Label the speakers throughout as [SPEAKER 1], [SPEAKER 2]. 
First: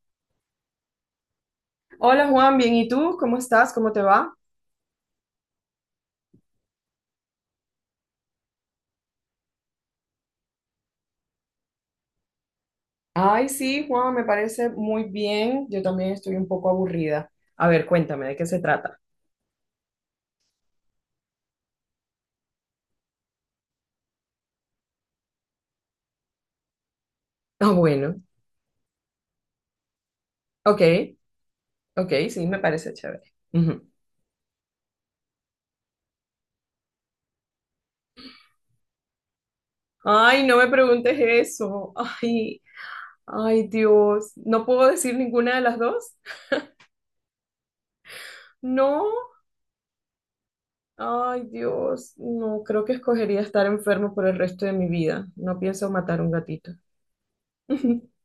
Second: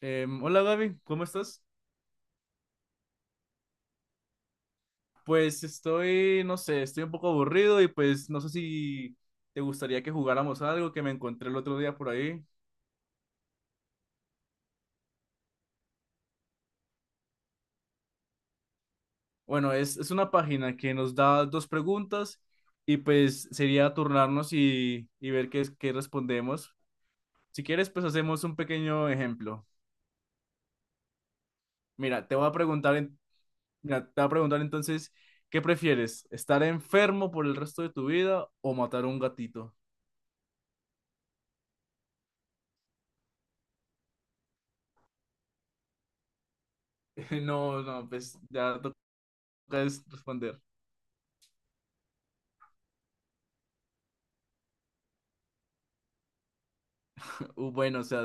[SPEAKER 1] Hola Gaby, ¿cómo estás?
[SPEAKER 2] Hola Juan, bien, ¿y tú? ¿Cómo estás? ¿Cómo te va?
[SPEAKER 1] Pues estoy, no sé, estoy un poco aburrido y pues no sé si te gustaría que jugáramos algo que me encontré el otro día por ahí.
[SPEAKER 2] Ay, sí, Juan, me parece muy bien. Yo también estoy un poco aburrida. A ver, cuéntame, ¿de qué se trata?
[SPEAKER 1] Bueno, es una página que nos da dos preguntas y pues sería turnarnos y ver qué respondemos. Si
[SPEAKER 2] Ah,
[SPEAKER 1] quieres, pues
[SPEAKER 2] bueno.
[SPEAKER 1] hacemos un pequeño ejemplo.
[SPEAKER 2] Ok, ok,
[SPEAKER 1] Mira, te voy
[SPEAKER 2] sí,
[SPEAKER 1] a
[SPEAKER 2] me parece
[SPEAKER 1] preguntar, en-
[SPEAKER 2] chévere. Ujú.
[SPEAKER 1] mira, te voy a preguntar entonces, ¿qué prefieres? ¿Estar enfermo por el resto de tu vida o matar a un gatito?
[SPEAKER 2] Ay, no me preguntes eso. Ay, ay, Dios. ¿No puedo decir ninguna de las dos?
[SPEAKER 1] No, no, pues ya toca
[SPEAKER 2] No.
[SPEAKER 1] es responder.
[SPEAKER 2] Ay, Dios. No, creo que escogería estar enfermo por el resto de mi vida. No pienso matar un gatito.
[SPEAKER 1] Bueno, o sea,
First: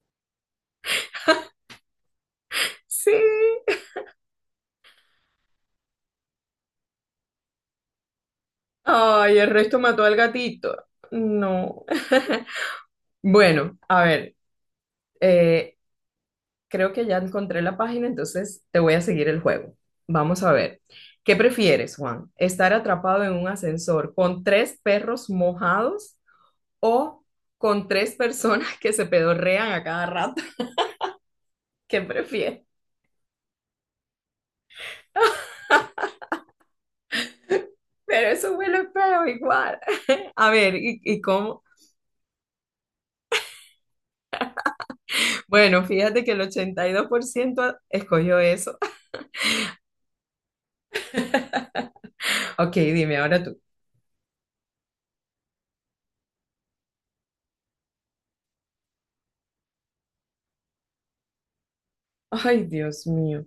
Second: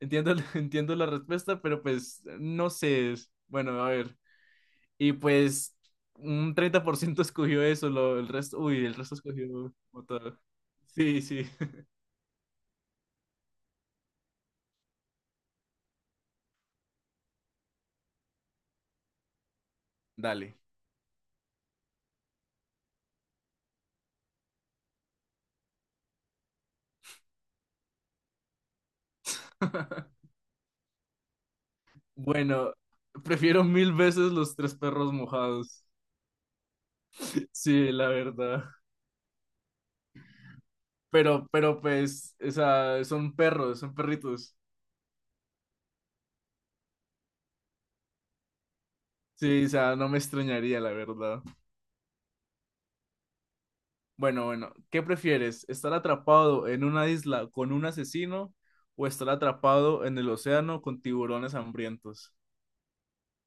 [SPEAKER 1] entiendo, entiendo la respuesta, pero pues no
[SPEAKER 2] Sí.
[SPEAKER 1] sé. Bueno, a ver. Y pues un 30% escogió eso, el resto, uy, el resto
[SPEAKER 2] Ay, el
[SPEAKER 1] escogió
[SPEAKER 2] resto mató al
[SPEAKER 1] otra.
[SPEAKER 2] gatito.
[SPEAKER 1] Sí, sí,
[SPEAKER 2] No. Bueno, a ver, eh, creo que ya encontré la página, entonces te voy a seguir el juego. Vamos a
[SPEAKER 1] dale.
[SPEAKER 2] ver. ¿Qué prefieres, Juan? ¿Estar atrapado en un ascensor con tres perros mojados o con tres personas que se pedorrean a cada rato? ¿Qué prefieres?
[SPEAKER 1] Bueno, prefiero mil veces los tres perros mojados. Sí, la
[SPEAKER 2] Pero eso
[SPEAKER 1] verdad.
[SPEAKER 2] huele feo igual. A ver, ¿y
[SPEAKER 1] Pero,
[SPEAKER 2] cómo?
[SPEAKER 1] pero pues, o sea, son perros, son perritos.
[SPEAKER 2] Bueno, fíjate que el 82% escogió eso.
[SPEAKER 1] Sí, o sea, no me extrañaría, la verdad.
[SPEAKER 2] Ok, dime ahora tú.
[SPEAKER 1] Bueno, bueno, ¿qué prefieres? ¿Estar atrapado en una isla con un asesino o estar atrapado en el océano con tiburones hambrientos?
[SPEAKER 2] Ay, Dios mío.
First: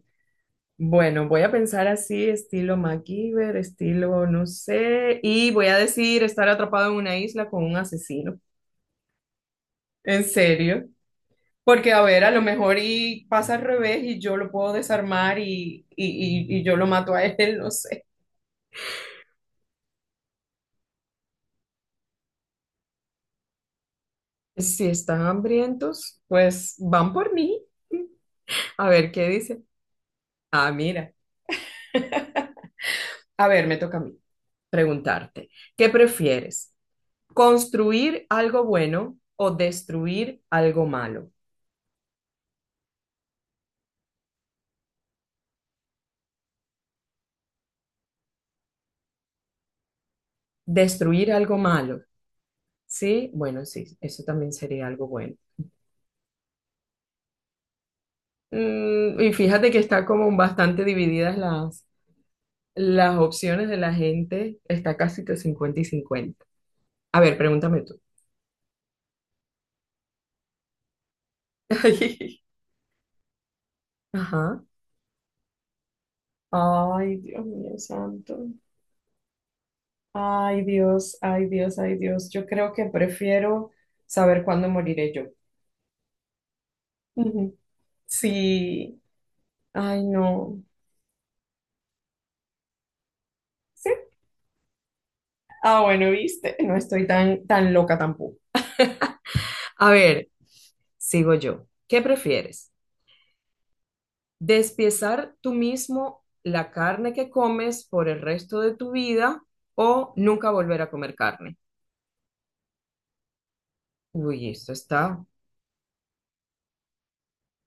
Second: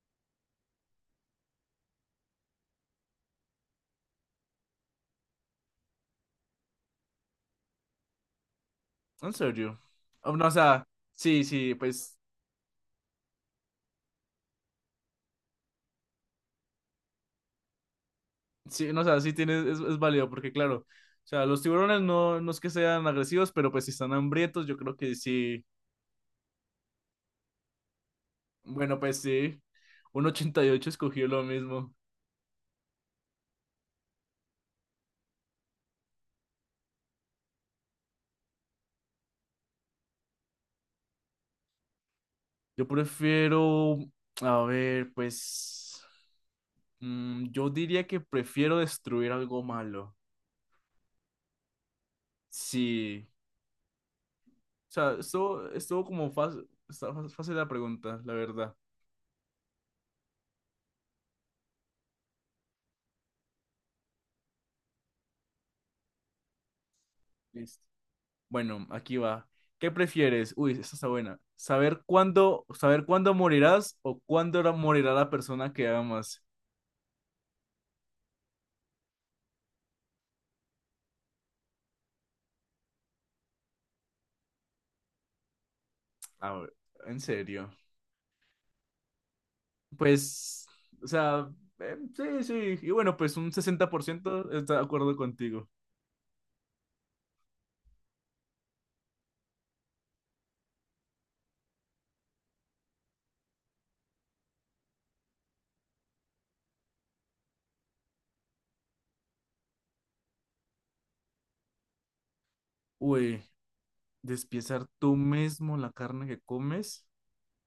[SPEAKER 2] Bueno, voy a pensar así, estilo MacGyver, estilo no sé, y voy a decir estar atrapado en una isla con un asesino.
[SPEAKER 1] En serio.
[SPEAKER 2] En
[SPEAKER 1] Oh, no, o sea,
[SPEAKER 2] serio.
[SPEAKER 1] sí, sí,
[SPEAKER 2] Porque, a
[SPEAKER 1] pues,
[SPEAKER 2] ver, a lo mejor y pasa al revés y yo lo puedo desarmar y yo lo mato a él, no sé.
[SPEAKER 1] sí, no, o sea, sí tienes, es válido, porque claro, o sea, los tiburones no, no es que sean agresivos, pero pues si están hambrientos, yo
[SPEAKER 2] Si
[SPEAKER 1] creo que
[SPEAKER 2] están
[SPEAKER 1] sí.
[SPEAKER 2] hambrientos, pues van por mí. A
[SPEAKER 1] Bueno,
[SPEAKER 2] ver
[SPEAKER 1] pues
[SPEAKER 2] qué
[SPEAKER 1] sí,
[SPEAKER 2] dice.
[SPEAKER 1] un ochenta y
[SPEAKER 2] Ah,
[SPEAKER 1] ocho
[SPEAKER 2] mira.
[SPEAKER 1] escogió lo mismo.
[SPEAKER 2] A ver, me toca a mí preguntarte. ¿Qué prefieres? ¿Construir algo bueno o destruir algo malo?
[SPEAKER 1] Yo prefiero, a ver, pues, yo diría que prefiero destruir algo malo.
[SPEAKER 2] Destruir algo malo,
[SPEAKER 1] Sí.
[SPEAKER 2] ¿sí? Bueno, sí, eso también sería
[SPEAKER 1] O
[SPEAKER 2] algo
[SPEAKER 1] sea,
[SPEAKER 2] bueno.
[SPEAKER 1] estuvo como fácil, fácil la pregunta, la verdad.
[SPEAKER 2] Mm, y fíjate que está como bastante divididas las opciones de la gente, está casi que 50 y cincuenta. A ver, pregúntame
[SPEAKER 1] Listo.
[SPEAKER 2] tú.
[SPEAKER 1] Bueno, aquí va. ¿Qué prefieres? Uy, esta está buena. ¿Saber cuándo morirás o
[SPEAKER 2] Ajá.
[SPEAKER 1] cuándo morirá la persona que amas?
[SPEAKER 2] Ay, Dios mío santo. Ay, Dios, ay, Dios, ay, Dios. Yo creo que prefiero saber cuándo moriré yo.
[SPEAKER 1] A ver, en
[SPEAKER 2] Ujú.
[SPEAKER 1] serio.
[SPEAKER 2] Sí. Ay, no.
[SPEAKER 1] Pues, o sea, sí, sí. Y bueno, pues un sesenta
[SPEAKER 2] Sí.
[SPEAKER 1] por ciento está de acuerdo contigo.
[SPEAKER 2] Ah, bueno, viste, no estoy tan, tan loca tampoco. A ver, sigo yo. ¿Qué prefieres? ¿Despiezar tú mismo la carne que comes por el resto de tu vida o nunca volver a comer carne?
[SPEAKER 1] Uy,
[SPEAKER 2] Uy, esto
[SPEAKER 1] despiezar tú
[SPEAKER 2] está.
[SPEAKER 1] mismo la carne que comes.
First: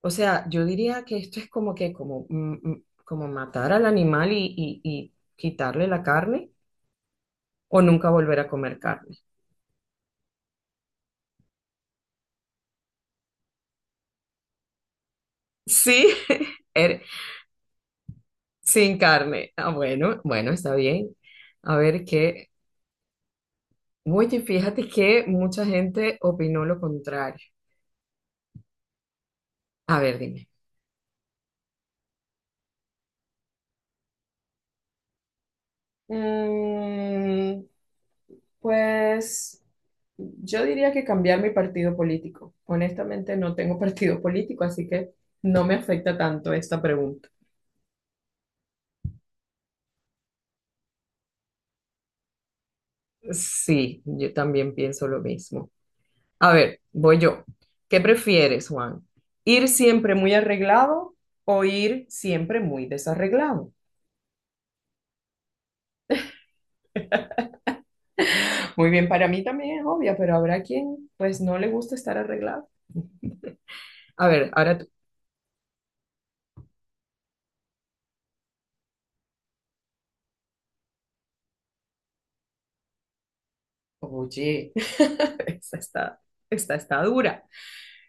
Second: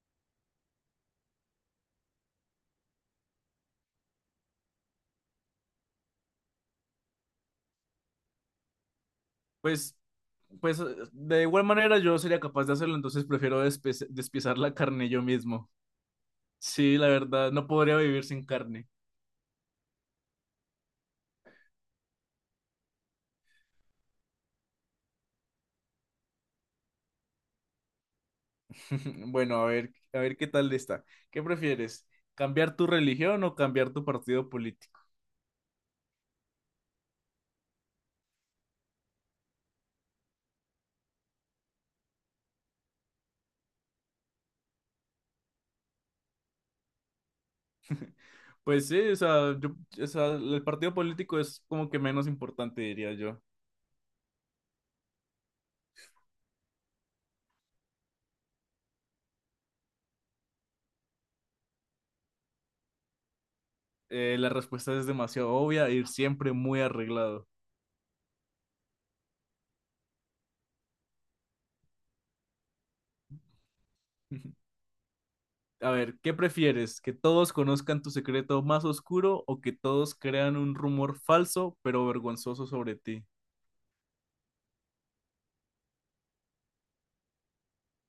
[SPEAKER 2] O sea, yo diría que esto es como que como, como matar al animal y, y quitarle la carne o nunca volver a comer carne.
[SPEAKER 1] Pues, pues de igual manera yo sería capaz de hacerlo, entonces prefiero despiezar la carne yo mismo.
[SPEAKER 2] Sí,
[SPEAKER 1] Sí,
[SPEAKER 2] er-
[SPEAKER 1] la verdad, no podría vivir sin carne.
[SPEAKER 2] sin carne. Ah, bueno, bueno, está bien. A ver qué. Oye, fíjate que mucha gente opinó lo contrario.
[SPEAKER 1] Bueno,
[SPEAKER 2] A ver,
[SPEAKER 1] a ver qué
[SPEAKER 2] dime.
[SPEAKER 1] tal está. ¿Qué prefieres? ¿Cambiar tu religión o cambiar tu partido político?
[SPEAKER 2] Mm, pues yo diría que cambiar mi partido político. Honestamente, no tengo partido político, así que no me afecta tanto esta pregunta.
[SPEAKER 1] Pues sí, o sea, yo, o sea, el partido político es como que menos importante, diría yo.
[SPEAKER 2] Sí, yo también pienso lo mismo. A ver, voy yo. ¿Qué prefieres, Juan? ¿Ir siempre muy arreglado o ir siempre muy desarreglado?
[SPEAKER 1] La respuesta es demasiado obvia, ir siempre muy arreglado.
[SPEAKER 2] Muy bien, para mí también es obvia, pero habrá quien pues no le gusta estar arreglado. A ver, ahora tú.
[SPEAKER 1] A ver, ¿qué prefieres? ¿Que todos conozcan tu secreto más oscuro o que todos crean un rumor falso pero vergonzoso sobre ti?
[SPEAKER 2] Oye, esta está, esta está dura.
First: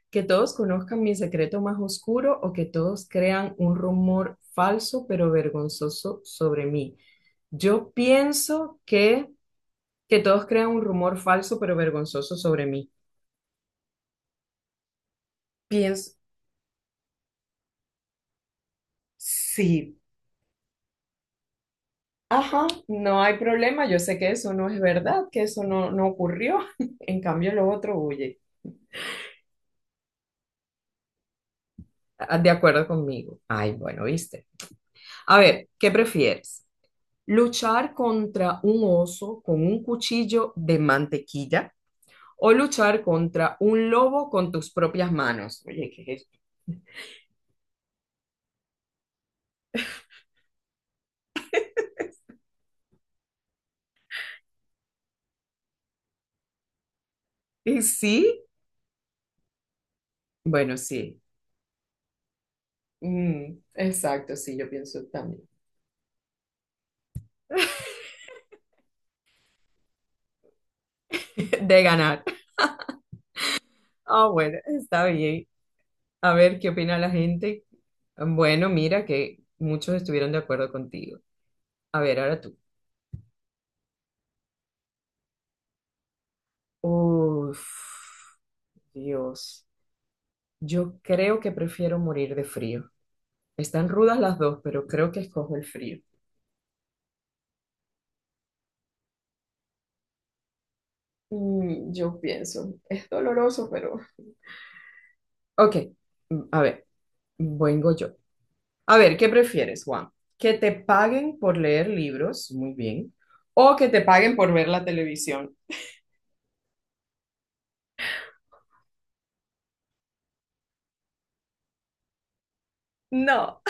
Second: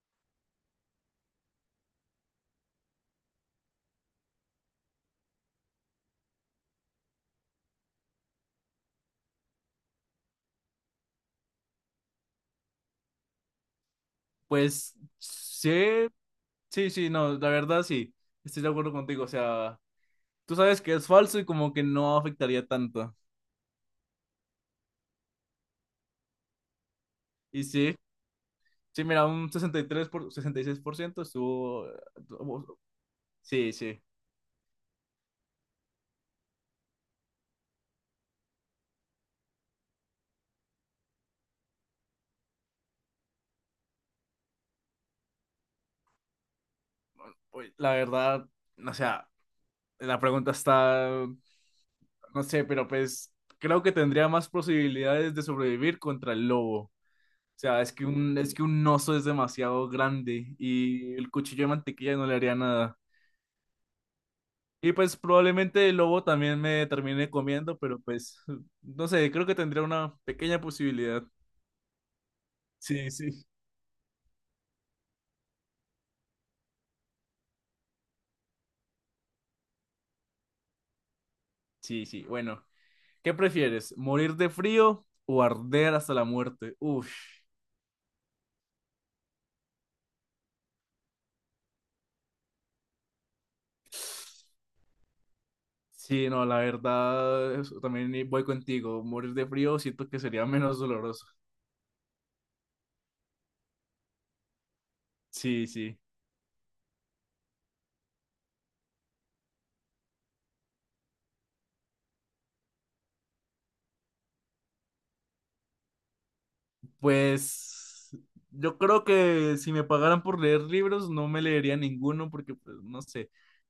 [SPEAKER 2] Que todos conozcan mi secreto más oscuro o que todos crean un rumor falso pero vergonzoso sobre mí. Yo pienso que todos crean un rumor falso pero vergonzoso sobre mí.
[SPEAKER 1] Pues sí,
[SPEAKER 2] Pienso,
[SPEAKER 1] sí, sí, no, la verdad sí, estoy de acuerdo contigo, o sea,
[SPEAKER 2] sí,
[SPEAKER 1] tú sabes que es falso y como que no afectaría
[SPEAKER 2] ajá,
[SPEAKER 1] tanto.
[SPEAKER 2] no hay problema, yo sé que eso no es verdad, que eso no ocurrió, en cambio
[SPEAKER 1] Y
[SPEAKER 2] lo
[SPEAKER 1] sí,
[SPEAKER 2] otro huye.
[SPEAKER 1] sí, mira, un 63 por, 66% estuvo.
[SPEAKER 2] Ah, de acuerdo conmigo.
[SPEAKER 1] Sí,
[SPEAKER 2] Ay,
[SPEAKER 1] sí.
[SPEAKER 2] bueno, viste. A ver, ¿qué prefieres? ¿Luchar contra un oso con un cuchillo de mantequilla o luchar contra un lobo con tus propias manos? Oye, ¿qué es esto?
[SPEAKER 1] Uy, la verdad, o sea, la pregunta está. No sé, pero pues creo que tendría más posibilidades de sobrevivir contra el lobo. O sea,
[SPEAKER 2] ¿Y
[SPEAKER 1] es que
[SPEAKER 2] sí?
[SPEAKER 1] un, es que un oso es demasiado grande
[SPEAKER 2] Bueno,
[SPEAKER 1] y
[SPEAKER 2] sí.
[SPEAKER 1] el cuchillo de mantequilla no le haría nada.
[SPEAKER 2] Mm, exacto, sí, yo
[SPEAKER 1] Y
[SPEAKER 2] pienso
[SPEAKER 1] pues
[SPEAKER 2] también.
[SPEAKER 1] probablemente el lobo también me termine comiendo, pero pues no sé, creo que tendría una pequeña posibilidad.
[SPEAKER 2] De ganar.
[SPEAKER 1] Sí, sí.
[SPEAKER 2] Ah, bueno, está bien. A ver qué opina la gente. Bueno, mira que muchos estuvieron de acuerdo contigo. A
[SPEAKER 1] Sí,
[SPEAKER 2] ver,
[SPEAKER 1] sí.
[SPEAKER 2] ahora tú.
[SPEAKER 1] Bueno, ¿qué prefieres? ¿Morir de frío o arder hasta la muerte? Uf.
[SPEAKER 2] Uf, Dios. Yo creo que prefiero morir de frío. Están rudas las dos, pero creo que escojo el frío.
[SPEAKER 1] Sí, no, la verdad, eso también voy contigo. Morir de frío siento que sería menos doloroso.
[SPEAKER 2] Mm, yo pienso, es doloroso, pero
[SPEAKER 1] Sí,
[SPEAKER 2] Ok,
[SPEAKER 1] sí.
[SPEAKER 2] mm, a ver, vengo yo. A ver, ¿qué prefieres, Juan? ¿Que te paguen por leer libros? Muy bien. ¿O que te paguen por ver la televisión?
[SPEAKER 1] Pues yo creo que si me pagaran por leer libros, no me leería ninguno porque, pues, no sé.
[SPEAKER 2] No.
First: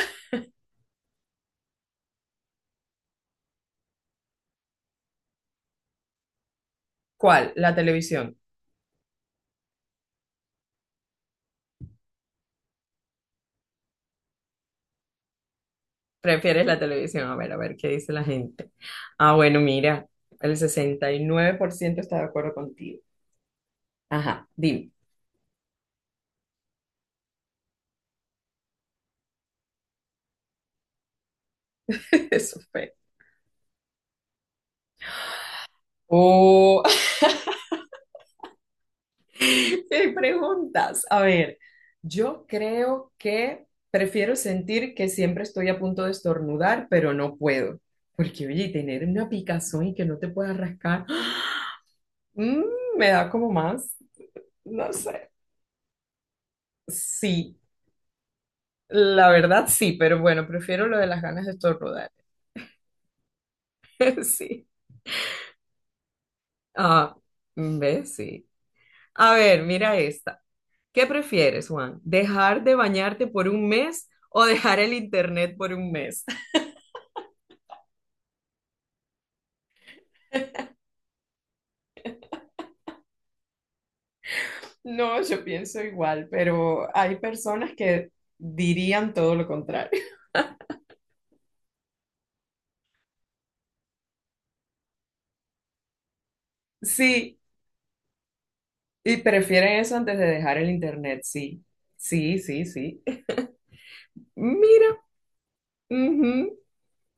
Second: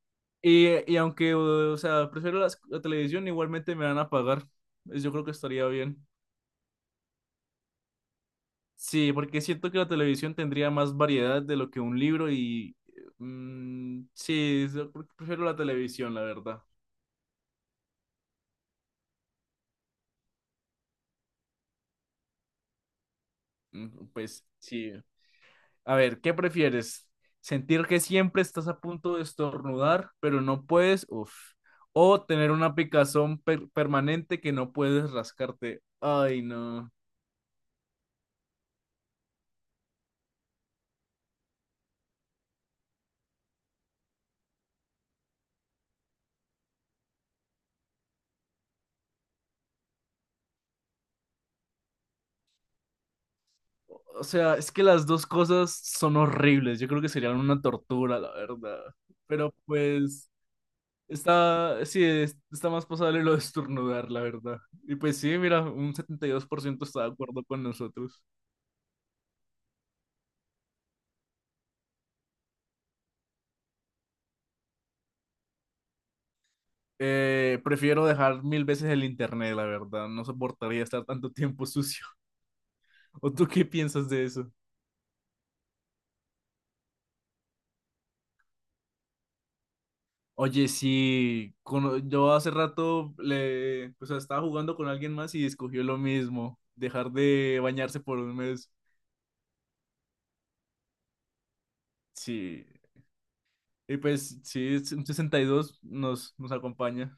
[SPEAKER 1] Y aunque, o sea, prefiero la televisión, igualmente me van a pagar. Pues, yo creo que estaría bien.
[SPEAKER 2] ¿Cuál? La televisión.
[SPEAKER 1] Sí, porque siento que la televisión tendría más variedad de lo que un libro y... sí, yo prefiero la televisión, la verdad.
[SPEAKER 2] ¿Prefieres la televisión? A ver, ¿qué dice la gente? Ah, bueno, mira, el 69% está de acuerdo contigo.
[SPEAKER 1] Mm, pues
[SPEAKER 2] Ajá, dime.
[SPEAKER 1] sí. A ver, ¿qué prefieres? ¿Sentir que siempre estás a punto de estornudar, pero no puedes? Uf. O tener
[SPEAKER 2] Eso
[SPEAKER 1] una
[SPEAKER 2] fue.
[SPEAKER 1] picazón permanente que no puedes rascarte. Ay,
[SPEAKER 2] O
[SPEAKER 1] no.
[SPEAKER 2] me preguntas. A ver, yo creo que prefiero sentir que siempre estoy a punto de estornudar, pero no puedo. Porque, oye, tener una picazón y que no te puedas rascar, mm, me da como más,
[SPEAKER 1] O sea, es que
[SPEAKER 2] no
[SPEAKER 1] las dos
[SPEAKER 2] sé.
[SPEAKER 1] cosas son horribles. Yo creo que serían
[SPEAKER 2] Sí,
[SPEAKER 1] una tortura, la verdad.
[SPEAKER 2] la
[SPEAKER 1] Pero
[SPEAKER 2] verdad sí, pero
[SPEAKER 1] pues
[SPEAKER 2] bueno, prefiero lo de las ganas de
[SPEAKER 1] está, sí,
[SPEAKER 2] estornudar.
[SPEAKER 1] está más pasable lo de estornudar, la verdad.
[SPEAKER 2] Sí.
[SPEAKER 1] Y pues sí, mira, un 72% está de
[SPEAKER 2] Ah,
[SPEAKER 1] acuerdo con
[SPEAKER 2] ¿ves?
[SPEAKER 1] nosotros.
[SPEAKER 2] Sí. A ver, mira esta. ¿Qué prefieres, Juan? ¿Dejar de bañarte por un mes o dejar el internet por un mes?
[SPEAKER 1] Prefiero dejar mil veces el internet, la verdad. No soportaría estar tanto tiempo sucio. ¿O tú qué piensas de eso?
[SPEAKER 2] No, yo pienso igual, pero hay personas que dirían todo lo contrario.
[SPEAKER 1] Oye, sí, yo hace rato le, o sea, estaba jugando con alguien más y escogió lo mismo, dejar
[SPEAKER 2] Sí,
[SPEAKER 1] de bañarse por un mes.
[SPEAKER 2] y prefieren eso antes de dejar el internet, sí. Sí, sí,
[SPEAKER 1] Sí,
[SPEAKER 2] sí.
[SPEAKER 1] y pues sí,
[SPEAKER 2] Mira,
[SPEAKER 1] es un 62 nos
[SPEAKER 2] ujú,
[SPEAKER 1] acompaña.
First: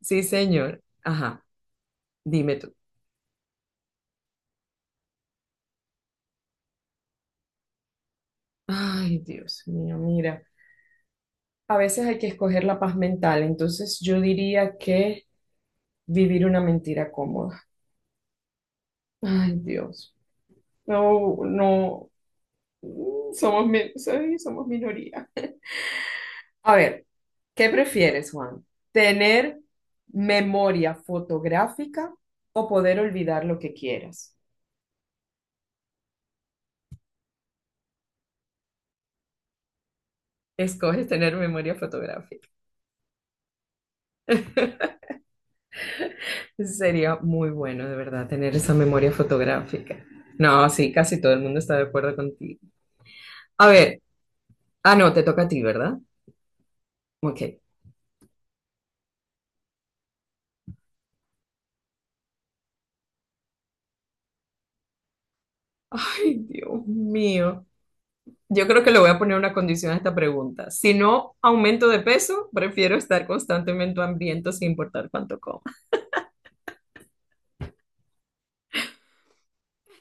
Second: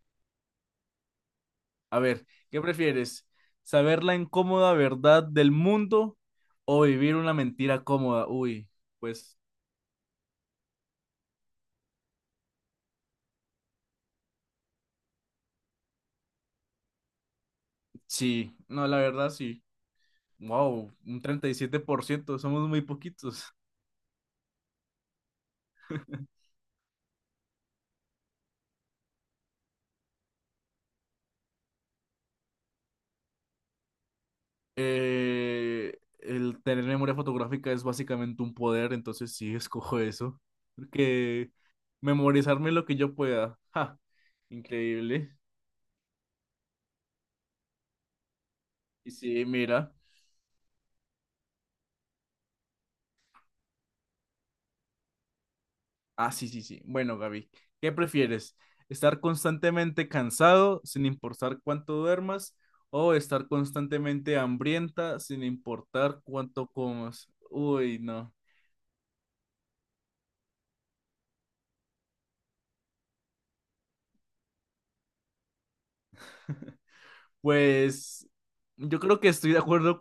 [SPEAKER 2] sí, señor. Ajá,
[SPEAKER 1] A ver,
[SPEAKER 2] dime
[SPEAKER 1] ¿qué
[SPEAKER 2] tú.
[SPEAKER 1] prefieres? ¿Saber la incómoda verdad del mundo o vivir una mentira cómoda? Uy,
[SPEAKER 2] Ay,
[SPEAKER 1] pues
[SPEAKER 2] Dios mío, mira. A veces hay que escoger la paz mental, entonces yo diría que vivir una mentira cómoda.
[SPEAKER 1] sí, no, la verdad
[SPEAKER 2] Ay,
[SPEAKER 1] sí.
[SPEAKER 2] Dios.
[SPEAKER 1] Wow, un
[SPEAKER 2] No,
[SPEAKER 1] treinta y siete por
[SPEAKER 2] no,
[SPEAKER 1] ciento. Somos muy poquitos.
[SPEAKER 2] somos, sí, somos minoría. A ver, ¿qué prefieres, Juan? ¿Tener memoria fotográfica o poder olvidar lo que quieras?
[SPEAKER 1] El tener memoria fotográfica es básicamente un poder, entonces sí, escojo eso.
[SPEAKER 2] Escoges tener
[SPEAKER 1] Porque
[SPEAKER 2] memoria fotográfica.
[SPEAKER 1] memorizarme lo que yo pueda. Ja, increíble.
[SPEAKER 2] Sería muy bueno, de verdad, tener esa
[SPEAKER 1] Y
[SPEAKER 2] memoria
[SPEAKER 1] sí, mira.
[SPEAKER 2] fotográfica. No, sí, casi todo el mundo está de acuerdo contigo. A ver, ah, no, te toca a ti, ¿verdad?
[SPEAKER 1] Ah, sí, sí, sí. Bueno,
[SPEAKER 2] Ok.
[SPEAKER 1] Gaby, ¿qué prefieres? ¿Estar constantemente cansado sin importar cuánto duermas o estar constantemente hambrienta sin importar
[SPEAKER 2] Ay,
[SPEAKER 1] cuánto
[SPEAKER 2] Dios
[SPEAKER 1] comas?
[SPEAKER 2] mío.
[SPEAKER 1] Uy, no.
[SPEAKER 2] Yo creo que le voy a poner una condición a esta pregunta. Si no aumento de peso, prefiero estar constantemente hambriento sin importar cuánto como.
[SPEAKER 1] Pues yo creo que estoy de acuerdo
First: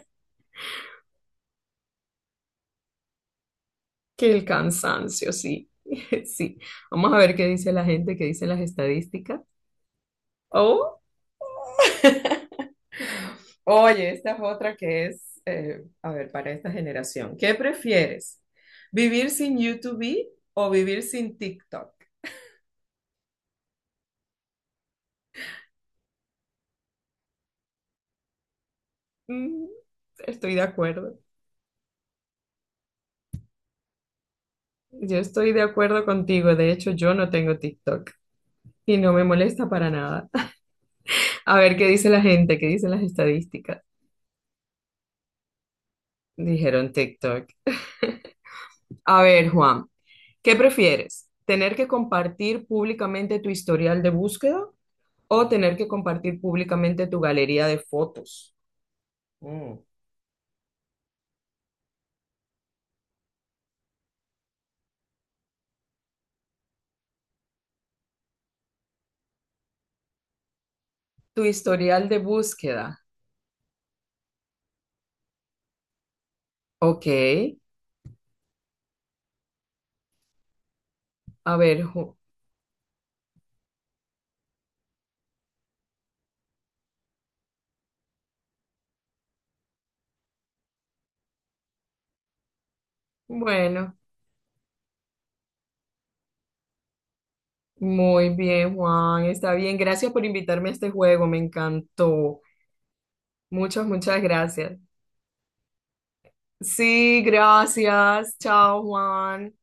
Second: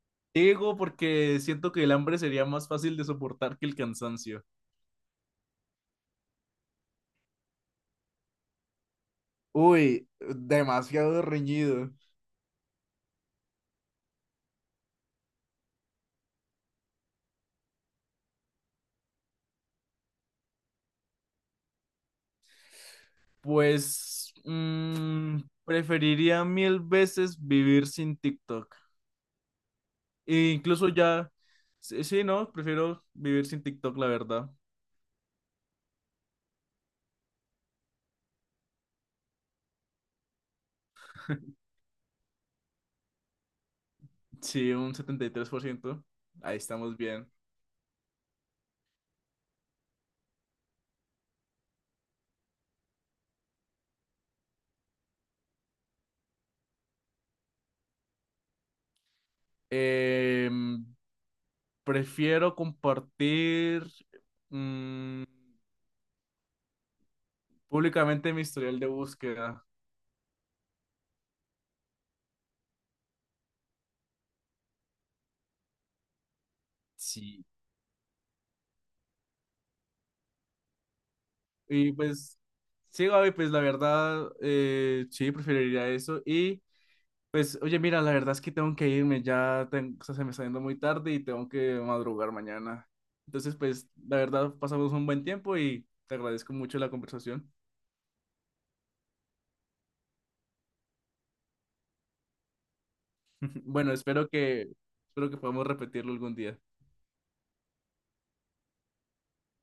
[SPEAKER 1] contigo porque siento que el hambre sería más fácil de soportar que el
[SPEAKER 2] Que
[SPEAKER 1] cansancio.
[SPEAKER 2] el cansancio, sí, sí. Vamos a ver qué dice la gente, qué dicen las estadísticas.
[SPEAKER 1] Uy,
[SPEAKER 2] Oh,
[SPEAKER 1] demasiado reñido.
[SPEAKER 2] oye, esta es otra que es, a ver, para esta generación. ¿Qué prefieres? ¿Vivir sin YouTube o vivir sin TikTok?
[SPEAKER 1] Pues preferiría mil veces vivir sin TikTok.
[SPEAKER 2] Mm,
[SPEAKER 1] E
[SPEAKER 2] estoy de
[SPEAKER 1] incluso
[SPEAKER 2] acuerdo.
[SPEAKER 1] ya, sí, sí, no, prefiero vivir sin TikTok, la verdad.
[SPEAKER 2] Yo estoy de acuerdo contigo. De hecho, yo no tengo TikTok y no me molesta para nada. A ver qué dice la gente, qué dicen las estadísticas.
[SPEAKER 1] Sí, un 73%. Ahí
[SPEAKER 2] Dijeron
[SPEAKER 1] estamos bien.
[SPEAKER 2] TikTok. A ver, Juan, ¿qué prefieres? ¿Tener que compartir públicamente tu historial de búsqueda o tener que compartir públicamente tu galería de fotos? Mm.
[SPEAKER 1] Em, prefiero compartir mm, públicamente mi historial de búsqueda.
[SPEAKER 2] Tu historial de búsqueda. Ok.
[SPEAKER 1] Sí.
[SPEAKER 2] A ver,
[SPEAKER 1] Y pues, sí, Gaby, pues la verdad, sí, preferiría eso. Y pues, oye, mira, la verdad es que tengo que irme, ya o sea, se me está yendo muy tarde y tengo que madrugar mañana. Entonces, pues,
[SPEAKER 2] Bueno,
[SPEAKER 1] la verdad, pasamos un buen tiempo y te agradezco mucho la conversación.
[SPEAKER 2] muy bien, Juan. Está bien. Gracias por invitarme a este juego. Me encantó. Muchas,
[SPEAKER 1] Bueno,
[SPEAKER 2] muchas
[SPEAKER 1] espero que,
[SPEAKER 2] gracias.
[SPEAKER 1] espero que podamos repetirlo algún día.
[SPEAKER 2] Sí, gracias. Chao, Juan.